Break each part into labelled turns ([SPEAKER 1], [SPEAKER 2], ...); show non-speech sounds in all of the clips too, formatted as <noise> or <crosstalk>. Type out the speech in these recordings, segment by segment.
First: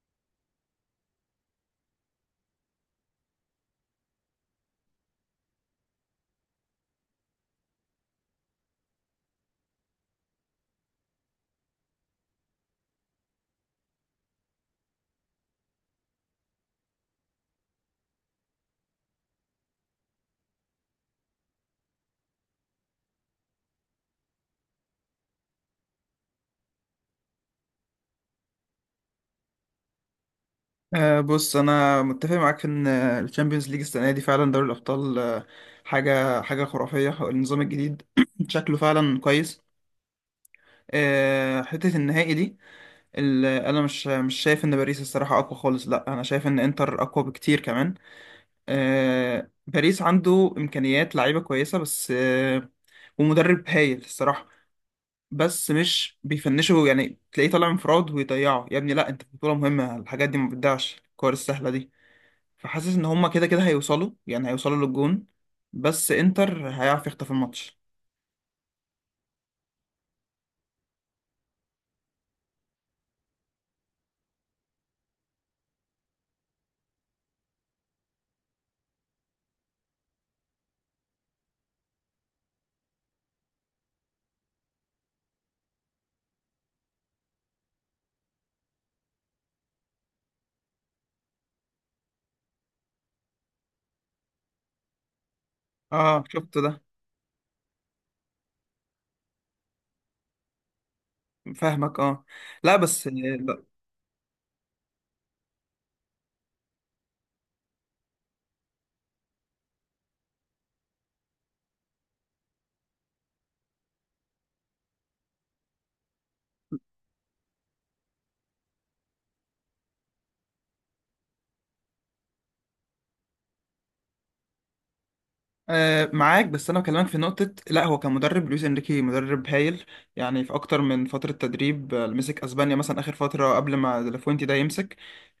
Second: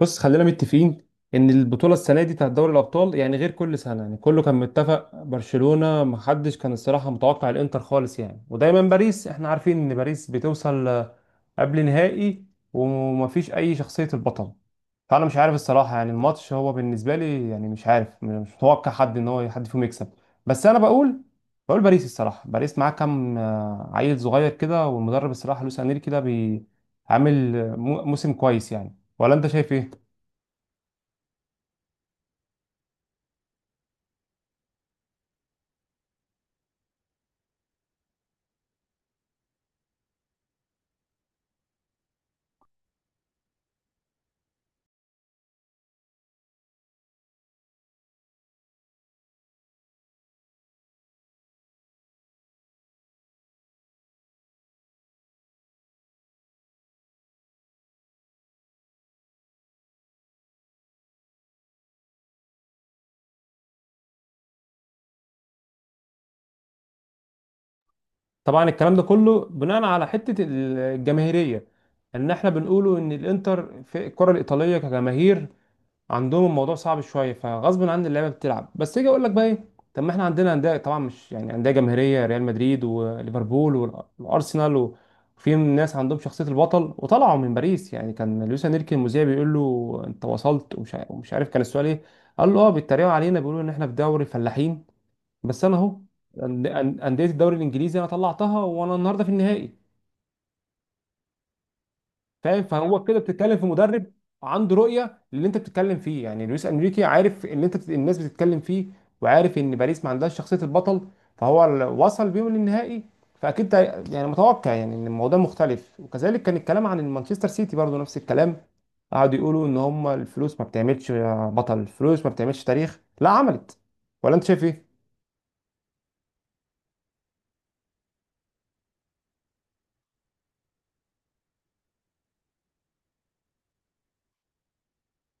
[SPEAKER 1] بص، خلينا متفقين ان البطوله السنه دي بتاعت دوري الابطال. يعني غير كل سنه، يعني كله كان متفق برشلونه. ما حدش كان الصراحه متوقع الانتر خالص يعني. ودايما باريس احنا عارفين ان باريس بتوصل قبل نهائي، ومفيش اي شخصيه البطل. فانا مش عارف الصراحه، يعني الماتش هو بالنسبه لي يعني مش عارف، مش متوقع حد ان هو حد فيهم يكسب. بس انا بقول باريس. الصراحه باريس معاه كام عيل صغير كده، والمدرب الصراحه لويس انريكي ده عامل موسم كويس يعني. ولا انت شايف ايه؟
[SPEAKER 2] بص، انا متفق معاك في ان الشامبيونز ليج السنه دي فعلا دوري الابطال. حاجه خرافيه، النظام الجديد <clears throat> شكله فعلا كويس. حته النهائي دي انا مش شايف ان باريس الصراحه اقوى خالص، لا انا شايف ان انتر اقوى بكتير كمان. باريس عنده امكانيات لعيبه كويسه بس، ومدرب هايل الصراحه. بس مش بيفنشوا، يعني تلاقيه طالع انفراد ويضيعه. يا ابني لا، انت في بطوله مهمه الحاجات دي ما بتضيعش، الكور السهله دي. فحاسس ان هما كده كده هيوصلوا، يعني هيوصلوا للجون، بس انتر هيعرف يخطف الماتش.
[SPEAKER 1] طبعا الكلام ده كله بناء على حته الجماهيريه، ان احنا بنقوله ان الانتر في الكره الايطاليه كجماهير عندهم الموضوع صعب شويه، فغصب عن اللعيبه بتلعب. بس اجي اقول لك بقى ايه؟ طب ما احنا عندنا انديه، طبعا مش يعني انديه جماهيريه، ريال مدريد وليفربول والارسنال، وفي ناس عندهم شخصيه البطل، وطلعوا من باريس. يعني كان لويس انريكي، المذيع بيقول له انت وصلت، ومش عارف كان السؤال ايه. قال له اه بيتريقوا علينا بيقولوا ان احنا في دوري الفلاحين، بس انا اهو،
[SPEAKER 2] اه، شفت ده.
[SPEAKER 1] انديه الدوري الانجليزي انا طلعتها، وانا النهارده في النهائي.
[SPEAKER 2] فاهمك، اه.
[SPEAKER 1] فاهم؟
[SPEAKER 2] لا
[SPEAKER 1] فهو
[SPEAKER 2] بس
[SPEAKER 1] كده بتتكلم
[SPEAKER 2] لا.
[SPEAKER 1] في مدرب عنده رؤيه للي انت بتتكلم فيه. يعني لويس انريكي عارف اللي الناس بتتكلم فيه، وعارف ان باريس ما عندهاش شخصيه البطل، فهو وصل بيهم للنهائي. فاكيد ده يعني متوقع، يعني ان الموضوع مختلف. وكذلك كان الكلام عن المانشستر سيتي، برضو نفس الكلام، قعدوا يقولوا ان هم الفلوس ما بتعملش بطل، الفلوس ما بتعملش تاريخ. لا، عملت. ولا انت شايف ايه؟
[SPEAKER 2] آه، معاك، بس انا بكلمك في نقطة. لا هو كمدرب لويس انريكي مدرب هايل، يعني في اكتر من فترة تدريب، مسك اسبانيا مثلا اخر فترة قبل ما ديلافوينتي ده يمسك،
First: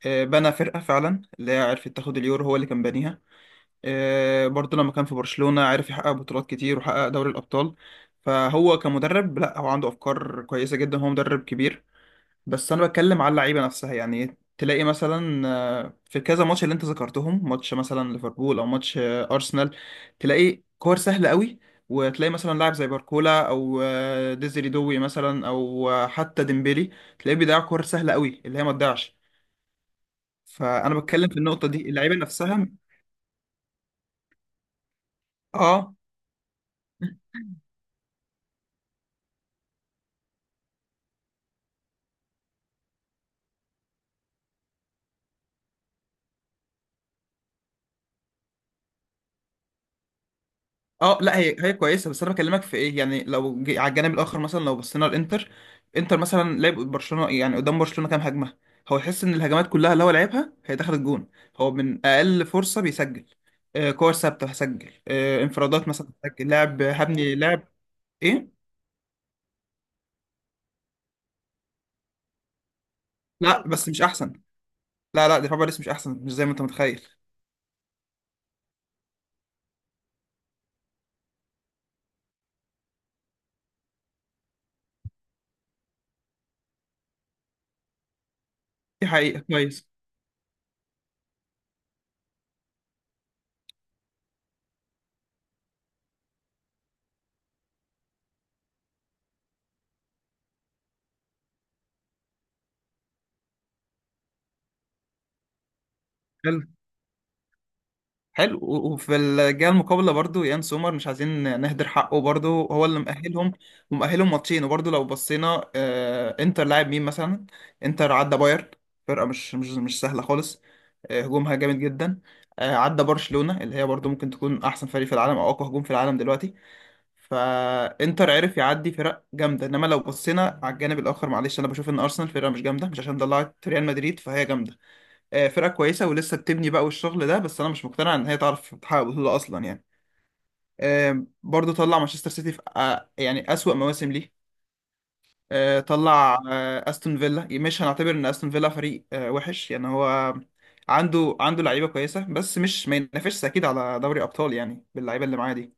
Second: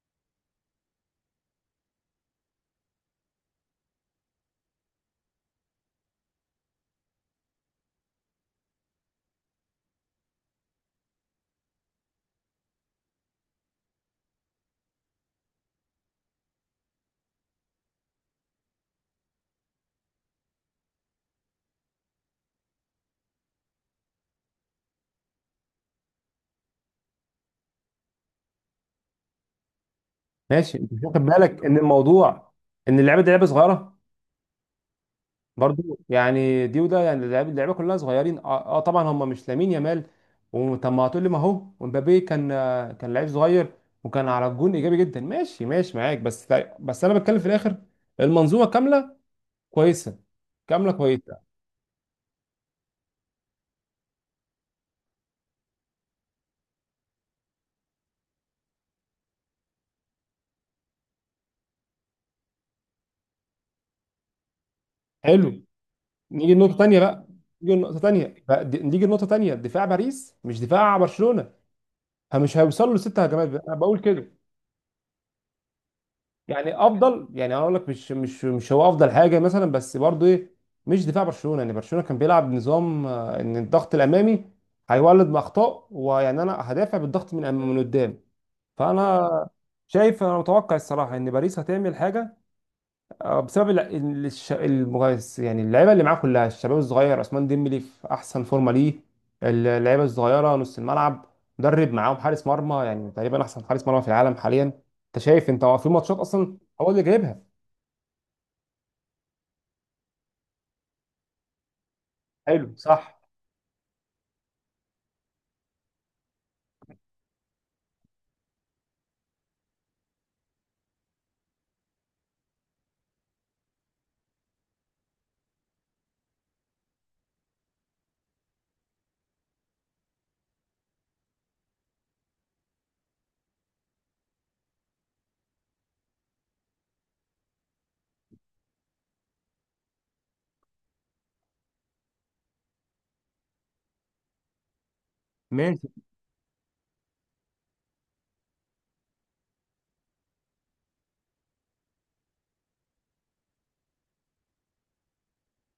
[SPEAKER 2] بنى فرقة فعلا اللي هي عرفت تاخد اليورو، هو اللي كان بانيها. برضه لما كان في برشلونة عرف يحقق بطولات كتير وحقق دوري الأبطال. فهو كمدرب لا، هو عنده أفكار كويسة جدا، هو مدرب كبير. بس أنا بتكلم على اللعيبة نفسها، يعني تلاقي مثلا في كذا ماتش اللي أنت ذكرتهم، ماتش مثلا ليفربول أو ماتش أرسنال، تلاقي كور سهلة قوي. وتلاقي مثلا لاعب زي باركولا أو ديزري دوي مثلا، أو حتى ديمبيلي تلاقيه بيضيع كور سهلة قوي اللي هي ما تضيعش.
[SPEAKER 1] ماشي، انت
[SPEAKER 2] فأنا
[SPEAKER 1] مش واخد
[SPEAKER 2] بتكلم في
[SPEAKER 1] بالك
[SPEAKER 2] النقطة
[SPEAKER 1] ان
[SPEAKER 2] دي، اللعيبة
[SPEAKER 1] الموضوع،
[SPEAKER 2] نفسها.
[SPEAKER 1] ان اللعبه دي لعبه صغيره
[SPEAKER 2] اه،
[SPEAKER 1] برضو يعني؟ دي وده يعني، اللعبه كلها صغيرين طبعا. هم مش لامين يامال. وطب ما هتقول لي، ما هو ومبابي كان كان لعيب صغير، وكان على الجون ايجابي جدا. ماشي ماشي معاك، بس بس انا بتكلم في الاخر، المنظومه كامله كويسه، كامله
[SPEAKER 2] اه. لا
[SPEAKER 1] كويسه.
[SPEAKER 2] هي هي كويسه، بس انا بكلمك في ايه. يعني لو على الجانب الاخر مثلا، لو بصينا الانتر. انتر مثلا لعب برشلونه، يعني قدام برشلونه كام هجمه هو يحس ان الهجمات كلها اللي هو لعبها هي دخلت جون. هو من اقل فرصه بيسجل، كور ثابته هسجل،
[SPEAKER 1] حلو.
[SPEAKER 2] انفرادات مثلا هسجل،
[SPEAKER 1] نيجي لنقطه
[SPEAKER 2] لاعب
[SPEAKER 1] تانيه بقى.
[SPEAKER 2] هبني لاعب. ايه؟
[SPEAKER 1] نيجي لنقطه تانيه: دفاع باريس مش دفاع برشلونه، فمش هيوصلوا لست هجمات
[SPEAKER 2] لا
[SPEAKER 1] بقى. انا
[SPEAKER 2] بس
[SPEAKER 1] بقول
[SPEAKER 2] مش
[SPEAKER 1] كده.
[SPEAKER 2] احسن، لا لا دفاع باريس مش احسن، مش زي ما انت
[SPEAKER 1] يعني
[SPEAKER 2] متخيل.
[SPEAKER 1] افضل، يعني هقول لك مش هو افضل حاجه مثلا، بس برضو ايه؟ مش دفاع برشلونه. يعني برشلونه كان بيلعب نظام ان الضغط الامامي هيولد باخطاء. ويعني انا هدافع بالضغط من من قدام.
[SPEAKER 2] دي حقيقه،
[SPEAKER 1] فانا
[SPEAKER 2] كويس.
[SPEAKER 1] شايف، انا متوقع الصراحه ان باريس هتعمل حاجه، بسبب المغيس، يعني اللعيبه اللي معاه كلها الشباب الصغير، عثمان ديمبلي في احسن فورمه ليه، اللعيبه الصغيره نص الملعب، مدرب معاهم، حارس مرمى يعني تقريبا احسن حارس مرمى في العالم حاليا. انت شايف؟ انت هو في ماتشات اصلا هو اللي جايبها.
[SPEAKER 2] حلو، وفي الجهه المقابله برضو يان سومر، مش عايزين نهدر حقه، برضو
[SPEAKER 1] حلو،
[SPEAKER 2] هو اللي
[SPEAKER 1] صح،
[SPEAKER 2] مأهلهم، ومأهلهم ماتشين. وبرضو لو بصينا انتر لاعب مين مثلا؟ انتر عدى بايرن، فرقه مش سهله خالص. هجومها جامد جدا. عدى برشلونه اللي هي برضو ممكن تكون احسن فريق في العالم، او اقوى هجوم في العالم دلوقتي. فانتر عرف يعدي فرق جامده، انما لو بصينا على الجانب الاخر، معلش انا بشوف ان ارسنال فرقه مش جامده، مش عشان طلعت ريال مدريد فهي جامده. فرقة كويسة ولسه بتبني بقى والشغل ده، بس أنا مش مقتنع إن هي تعرف تحقق بطولة أصلا يعني. برضه طلع مانشستر سيتي في يعني أسوأ مواسم ليه.
[SPEAKER 1] ماشي.
[SPEAKER 2] طلع أستون فيلا. مش هنعتبر إن أستون فيلا فريق وحش يعني، هو عنده لعيبة كويسة بس مش ما ينافسش أكيد على دوري أبطال يعني، باللعيبة اللي معاه دي.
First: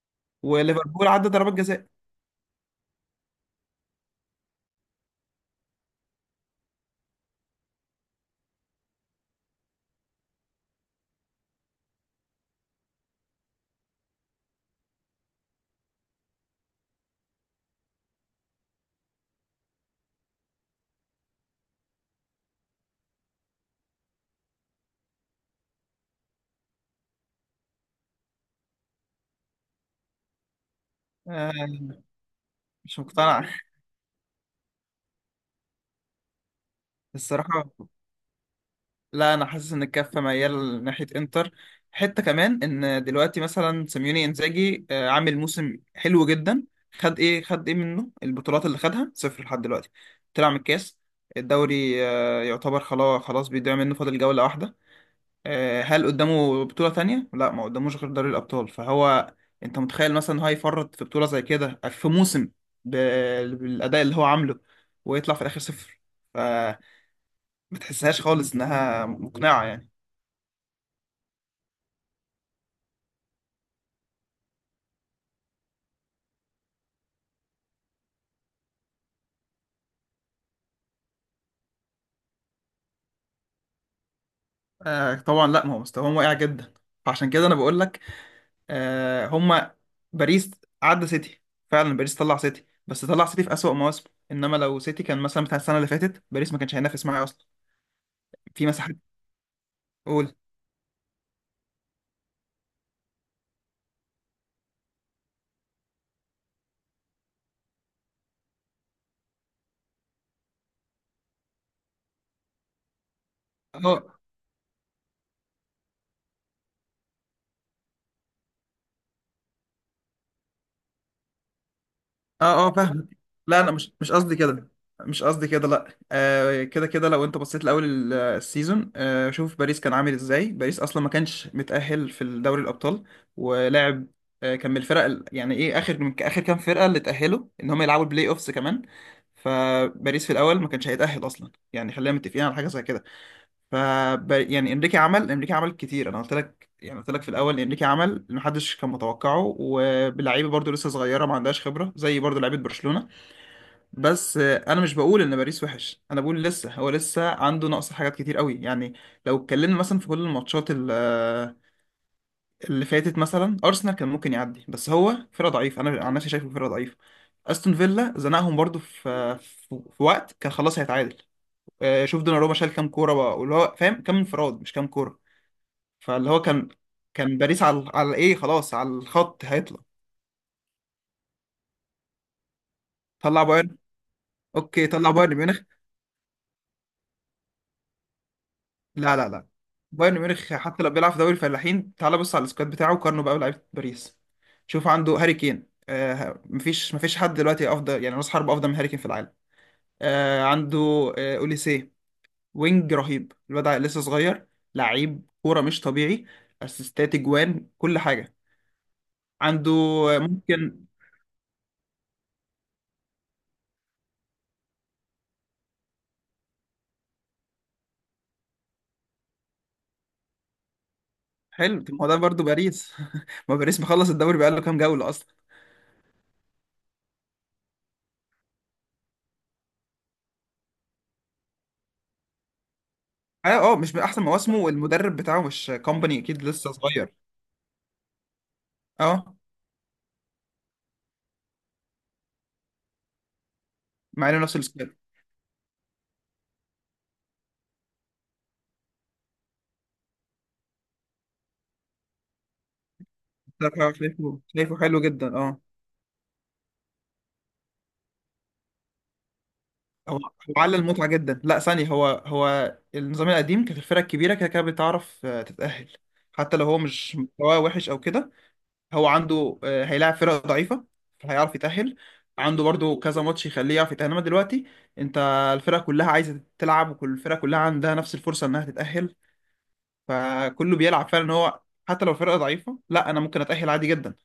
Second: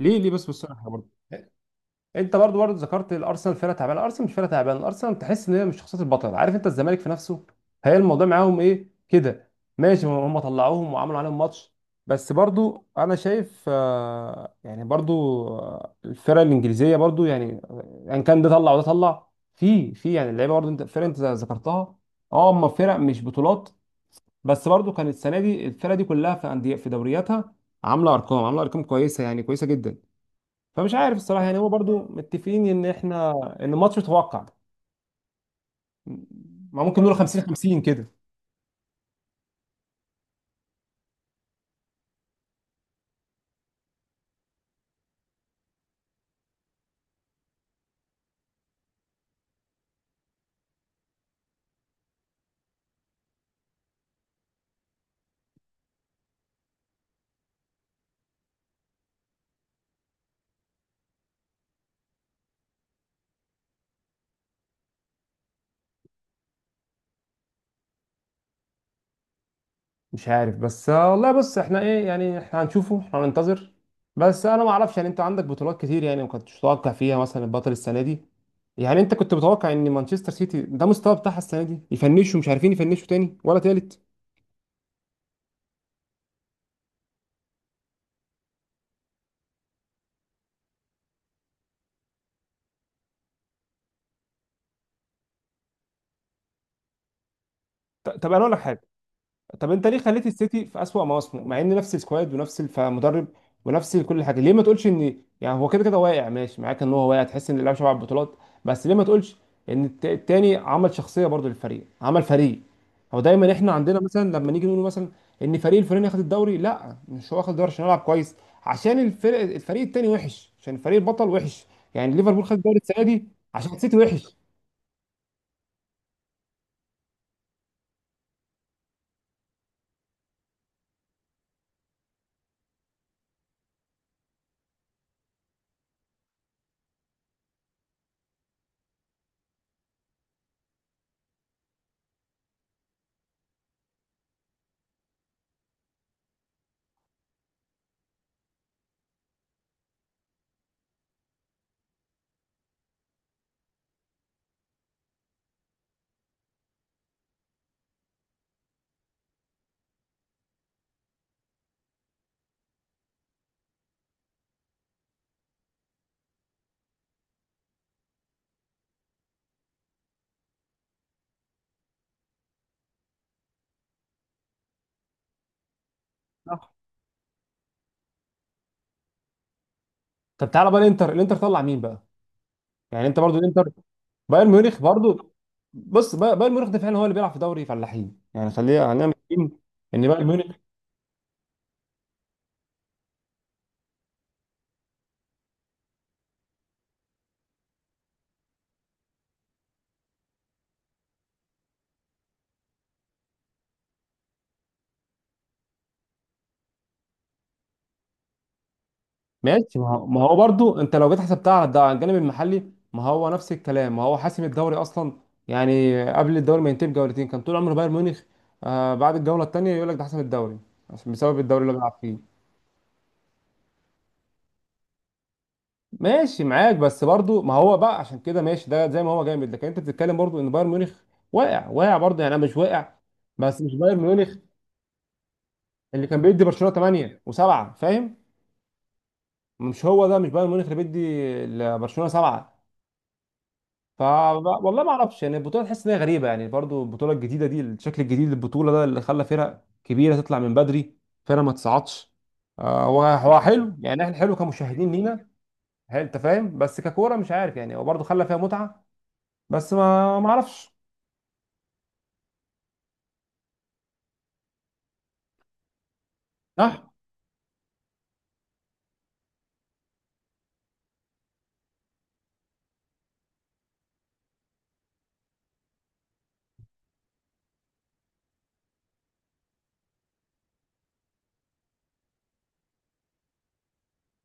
[SPEAKER 1] ليه بس بالصراحه برضه،
[SPEAKER 2] وليفربول عدى ضربات جزاء.
[SPEAKER 1] انت برضو ذكرت الارسنال فرقه تعبانه. الارسنال مش فرقه تعبانه، الارسنال تحس ان هي مش شخصيه البطل، عارف انت الزمالك في نفسه. هي الموضوع معاهم ايه كده؟ ماشي، هم طلعوهم وعملوا عليهم ماتش، بس برضو انا شايف يعني برضو الفرق الانجليزيه برضو يعني ان كان ده طلع وده طلع. في يعني اللعيبه برضو، انت الفرق انت ذكرتها، اه، هم فرق مش بطولات. بس برضو كانت السنه دي الفرق دي كلها في انديه في دورياتها عامله ارقام، عامله ارقام كويسه، يعني كويسه جدا. فمش عارف الصراحه. يعني هو
[SPEAKER 2] آه،
[SPEAKER 1] برضو متفقين ان
[SPEAKER 2] مش
[SPEAKER 1] احنا
[SPEAKER 2] مقتنع.
[SPEAKER 1] ان الماتش متوقع. ما ممكن نقول
[SPEAKER 2] <laughs>
[SPEAKER 1] 50
[SPEAKER 2] الصراحة
[SPEAKER 1] 50 كده.
[SPEAKER 2] لا، انا حاسس ان الكفه ميال ناحيه انتر. حته كمان ان دلوقتي مثلا سيميوني انزاجي عامل موسم حلو جدا. خد ايه منه؟ البطولات اللي خدها صفر لحد دلوقتي. طلع من الكاس، الدوري يعتبر خلاص خلاص بيضيع منه، فاضل جوله واحده. هل قدامه بطوله تانية؟ لا، ما قداموش غير دوري الابطال. فهو انت متخيل مثلا إن هو يفرط في بطوله زي كده في موسم ب- بالاداء اللي هو عامله ويطلع في الاخر صفر؟ فما تحسهاش خالص انها مقنعه يعني.
[SPEAKER 1] مش عارف، بس والله. بص، احنا ايه يعني، احنا هنشوفه، احنا هننتظر. بس انا ما اعرفش. يعني انت عندك بطولات كتير يعني ما كنتش متوقع فيها مثلا البطل السنه دي. يعني انت كنت متوقع ان مانشستر سيتي ده مستوى بتاعها السنه دي؟ يفنشوا، مش عارفين يفنشوا تاني ولا تالت.
[SPEAKER 2] آه طبعا. لا ما هو مستواهم واقع جدا، فعشان كده انا بقول لك، هما، باريس عدى سيتي. فعلا باريس طلع سيتي، بس طلع سيتي في أسوأ مواسمه، انما لو سيتي كان مثلا بتاع السنه اللي فاتت باريس ما كانش هينافس معاه اصلا.
[SPEAKER 1] طب انا اقول لك
[SPEAKER 2] في
[SPEAKER 1] حاجه.
[SPEAKER 2] مساحات.
[SPEAKER 1] طب انت ليه خليت
[SPEAKER 2] قول.
[SPEAKER 1] السيتي في اسوأ مواسمه، مع ان نفس السكواد، ونفس مدرب، ونفس كل حاجه؟ ليه ما تقولش ان يعني هو كده كده واقع؟ ماشي معاك ان هو واقع، تحس ان اللاعب شبع على البطولات، بس ليه ما تقولش ان التاني عمل شخصيه برضو للفريق، عمل فريق؟ هو دايما احنا عندنا
[SPEAKER 2] اه،
[SPEAKER 1] مثلا لما نيجي نقول مثلا ان فريق الفلاني اخد الدوري، لا، مش هو اخد الدوري عشان يلعب كويس، عشان الفرق، الفريق التاني وحش، عشان الفريق البطل وحش. يعني ليفربول خد
[SPEAKER 2] اه، اه،
[SPEAKER 1] الدوري السنه
[SPEAKER 2] فاهمك.
[SPEAKER 1] دي
[SPEAKER 2] لا انا
[SPEAKER 1] عشان
[SPEAKER 2] مش
[SPEAKER 1] السيتي
[SPEAKER 2] مش
[SPEAKER 1] وحش.
[SPEAKER 2] قصدي كده، مش قصدي كده، لا. كده كده لو انت بصيت لاول السيزون، شوف باريس كان عامل ازاي. باريس اصلا ما كانش متأهل في دوري الابطال ولعب، كان من الفرق يعني ايه، اخر من اخر كام فرقة اللي تأهلوا، ان هم يلعبوا البلاي اوفس كمان. فباريس في الاول ما كانش هيتأهل اصلا، يعني خلينا متفقين على حاجة زي كده. ف يعني انريكي عمل كتير، انا قلت لك، يعني قلت لك في الاول انريكي عمل اللي محدش كان متوقعه، وبلعيبه برضو لسه صغيره ما عندهاش خبره زي برضو لعيبه برشلونه. بس انا مش بقول ان باريس وحش، انا بقول لسه هو لسه عنده نقص حاجات كتير قوي يعني. لو اتكلمنا مثلا في كل الماتشات اللي فاتت، مثلا ارسنال كان ممكن يعدي، بس هو فرقه ضعيفه، انا عن نفسي شايفه فرقه ضعيفه. استون فيلا زنقهم برضو في وقت كان خلاص هيتعادل. شوف دوناروما شال كام كوره بقى، واللي هو فاهم كام انفراد مش كام كوره. فاللي هو كان،
[SPEAKER 1] صح.
[SPEAKER 2] كان باريس على ايه، خلاص، على الخط هيطلع.
[SPEAKER 1] طب تعالى بقى الانتر طلع مين بقى؟ يعني انت برضو
[SPEAKER 2] طلع
[SPEAKER 1] الانتر
[SPEAKER 2] بايرن.
[SPEAKER 1] بايرن ميونخ
[SPEAKER 2] اوكي، طلع
[SPEAKER 1] برضو.
[SPEAKER 2] بايرن ميونخ.
[SPEAKER 1] بص، بايرن ميونخ ده فعلا هو اللي بيلعب في دوري فلاحين. يعني خلينا
[SPEAKER 2] لا لا لا،
[SPEAKER 1] متفقين ان
[SPEAKER 2] بايرن
[SPEAKER 1] بايرن
[SPEAKER 2] ميونخ
[SPEAKER 1] ميونخ
[SPEAKER 2] حتى لو بيلعب في دوري الفلاحين، تعال بص على السكواد بتاعه وقارنه بقى لعيبه باريس. شوف عنده هاري كين، مفيش حد دلوقتي افضل، يعني راس حربة افضل من هاري كين في العالم. عنده اوليسيه، وينج رهيب، الواد لسه صغير، لعيب كوره مش طبيعي، اسيستات، اجوان، كل حاجه عنده.
[SPEAKER 1] ماشي. ما هو ما هو برضو،
[SPEAKER 2] ممكن.
[SPEAKER 1] انت لو جيت حسبتها على على الجانب المحلي، ما هو نفس الكلام. ما هو حاسم الدوري اصلا. يعني قبل الدوري ما ينتهي بجولتين كان طول عمر بايرن ميونخ بعد الجوله الثانيه يقول لك ده حسم الدوري، عشان بسبب الدوري اللي
[SPEAKER 2] حلو،
[SPEAKER 1] بيلعب
[SPEAKER 2] طب ما هو ده
[SPEAKER 1] فيه.
[SPEAKER 2] برضه باريس. <laughs> ما باريس مخلص الدوري بقاله كام جولة أصلا.
[SPEAKER 1] ماشي معاك. بس برضو ما هو بقى عشان كده ماشي، ده زي ما هو جامد. لكن انت بتتكلم برضو ان بايرن ميونخ واقع، واقع برضو يعني. انا مش واقع، بس
[SPEAKER 2] اه،
[SPEAKER 1] مش
[SPEAKER 2] اه، مش
[SPEAKER 1] بايرن
[SPEAKER 2] من أحسن
[SPEAKER 1] ميونخ
[SPEAKER 2] مواسمه، والمدرب بتاعه مش
[SPEAKER 1] اللي
[SPEAKER 2] كومباني،
[SPEAKER 1] كان
[SPEAKER 2] أكيد
[SPEAKER 1] بيدي
[SPEAKER 2] لسه
[SPEAKER 1] برشلونه
[SPEAKER 2] صغير.
[SPEAKER 1] 8 و7. فاهم؟
[SPEAKER 2] اه،
[SPEAKER 1] مش هو ده مش بايرن ميونخ اللي بيدي لبرشلونه 7. ف،
[SPEAKER 2] مع إنه نفس
[SPEAKER 1] والله ما
[SPEAKER 2] السكواد.
[SPEAKER 1] اعرفش. يعني البطوله تحس ان هي غريبه، يعني برضو البطوله الجديده دي، الشكل الجديد للبطوله ده اللي خلى فرق كبيره تطلع من بدري، فرق ما تصعدش. هو حلو
[SPEAKER 2] بصراحة،
[SPEAKER 1] يعني، احنا حلو
[SPEAKER 2] شايفه
[SPEAKER 1] كمشاهدين
[SPEAKER 2] حلو جدا،
[SPEAKER 1] لينا.
[SPEAKER 2] اه.
[SPEAKER 1] هل انت فاهم؟ بس ككوره مش عارف يعني، هو برضو خلى فيها متعه. بس
[SPEAKER 2] هو
[SPEAKER 1] ما
[SPEAKER 2] هو
[SPEAKER 1] اعرفش.
[SPEAKER 2] على المتعة، جدا. لا ثانية، هو هو النظام القديم كانت الفرق الكبيرة كده كده بتعرف تتأهل، حتى لو هو
[SPEAKER 1] صح.
[SPEAKER 2] مش مستواه وحش أو كده. هو عنده هيلاعب فرق ضعيفة فهيعرف يتأهل، عنده برضو كذا ماتش يخليه يعرف يتأهل، انما دلوقتي انت، الفرق كلها عايزة تلعب، وكل الفرق كلها عندها نفس الفرصة انها تتأهل. فكله بيلعب فعلا إن هو حتى لو فرقة ضعيفة، لا انا ممكن اتأهل عادي جدا.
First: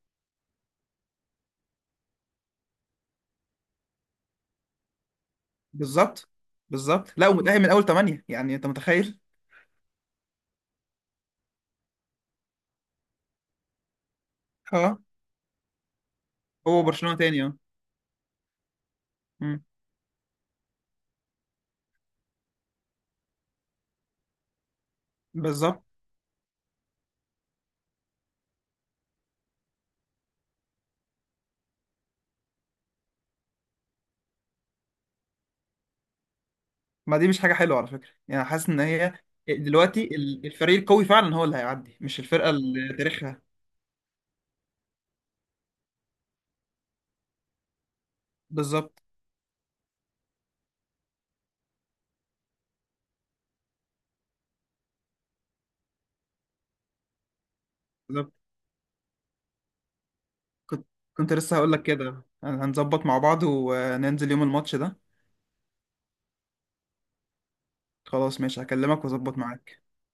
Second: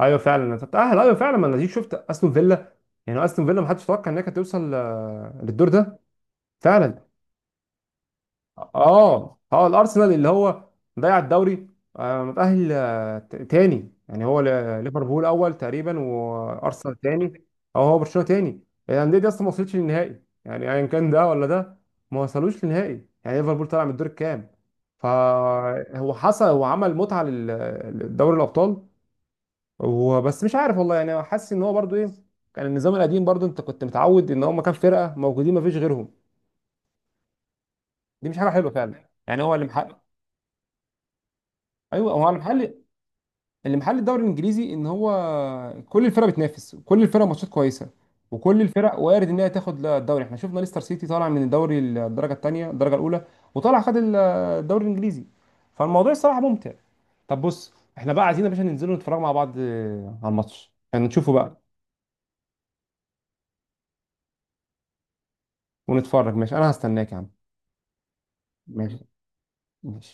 [SPEAKER 1] ايوه فعلا أنا تتاهل. ايوه فعلا، ما انا دي شفت استون فيلا. يعني استون فيلا ما حدش يتوقع انها كانت توصل للدور ده
[SPEAKER 2] بالظبط.
[SPEAKER 1] فعلا.
[SPEAKER 2] بالظبط، لا، ومتأهل من اول ثمانية، يعني انت متخيل.
[SPEAKER 1] اه اه الارسنال اللي هو ضيع الدوري، متاهل تاني. يعني هو
[SPEAKER 2] <laughs> اه.
[SPEAKER 1] ليفربول اول تقريبا
[SPEAKER 2] هو
[SPEAKER 1] وارسنال
[SPEAKER 2] برشلونة تاني،
[SPEAKER 1] تاني،
[SPEAKER 2] اه.
[SPEAKER 1] او هو برشلونه تاني. الانديه دي اصلا ما
[SPEAKER 2] أمم،
[SPEAKER 1] وصلتش للنهائي، يعني ايا كان ده ولا ده ما وصلوش للنهائي. يعني ليفربول طلع من الدور الكام.
[SPEAKER 2] بالظبط.
[SPEAKER 1] فهو حصل، هو عمل متعه لدوري الابطال وبس. مش عارف والله يعني، حاسس ان هو برضو ايه. كان النظام القديم برضو انت كنت متعود ان هم كام فرقه موجودين ما فيش غيرهم.
[SPEAKER 2] ما دي مش حاجة حلوة على فكرة،
[SPEAKER 1] دي مش
[SPEAKER 2] يعني
[SPEAKER 1] حاجه
[SPEAKER 2] حاسس
[SPEAKER 1] حلوه
[SPEAKER 2] ان
[SPEAKER 1] فعلا
[SPEAKER 2] هي
[SPEAKER 1] يعني. هو اللي محقق.
[SPEAKER 2] دلوقتي، الفريق القوي فعلا هو اللي هيعدي،
[SPEAKER 1] ايوه
[SPEAKER 2] مش
[SPEAKER 1] هو
[SPEAKER 2] الفرقة
[SPEAKER 1] المحل،
[SPEAKER 2] اللي تاريخها.
[SPEAKER 1] اللي محل الدوري الانجليزي ان هو كل الفرق بتنافس كل الفرق، ماتشات كويسه، وكل الفرق
[SPEAKER 2] بالظبط.
[SPEAKER 1] وارد ان هي تاخد لا الدوري. احنا شفنا ليستر سيتي طالع من الدوري الدرجه الثانيه الدرجه الاولى، وطالع خد الدوري الانجليزي. فالموضوع الصراحه ممتع. طب بص، احنا بقى عايزين يا باشا ننزل نتفرج مع بعض على الماتش،
[SPEAKER 2] كنت
[SPEAKER 1] يعني نشوفه
[SPEAKER 2] كنت لسه
[SPEAKER 1] بقى
[SPEAKER 2] هقول لك كده، هنظبط مع بعض وننزل يوم الماتش ده.
[SPEAKER 1] ونتفرج. ماشي، انا هستناك يا عم.
[SPEAKER 2] خلاص، ماشي،
[SPEAKER 1] ماشي
[SPEAKER 2] هكلمك واظبط معاك.
[SPEAKER 1] ماشي.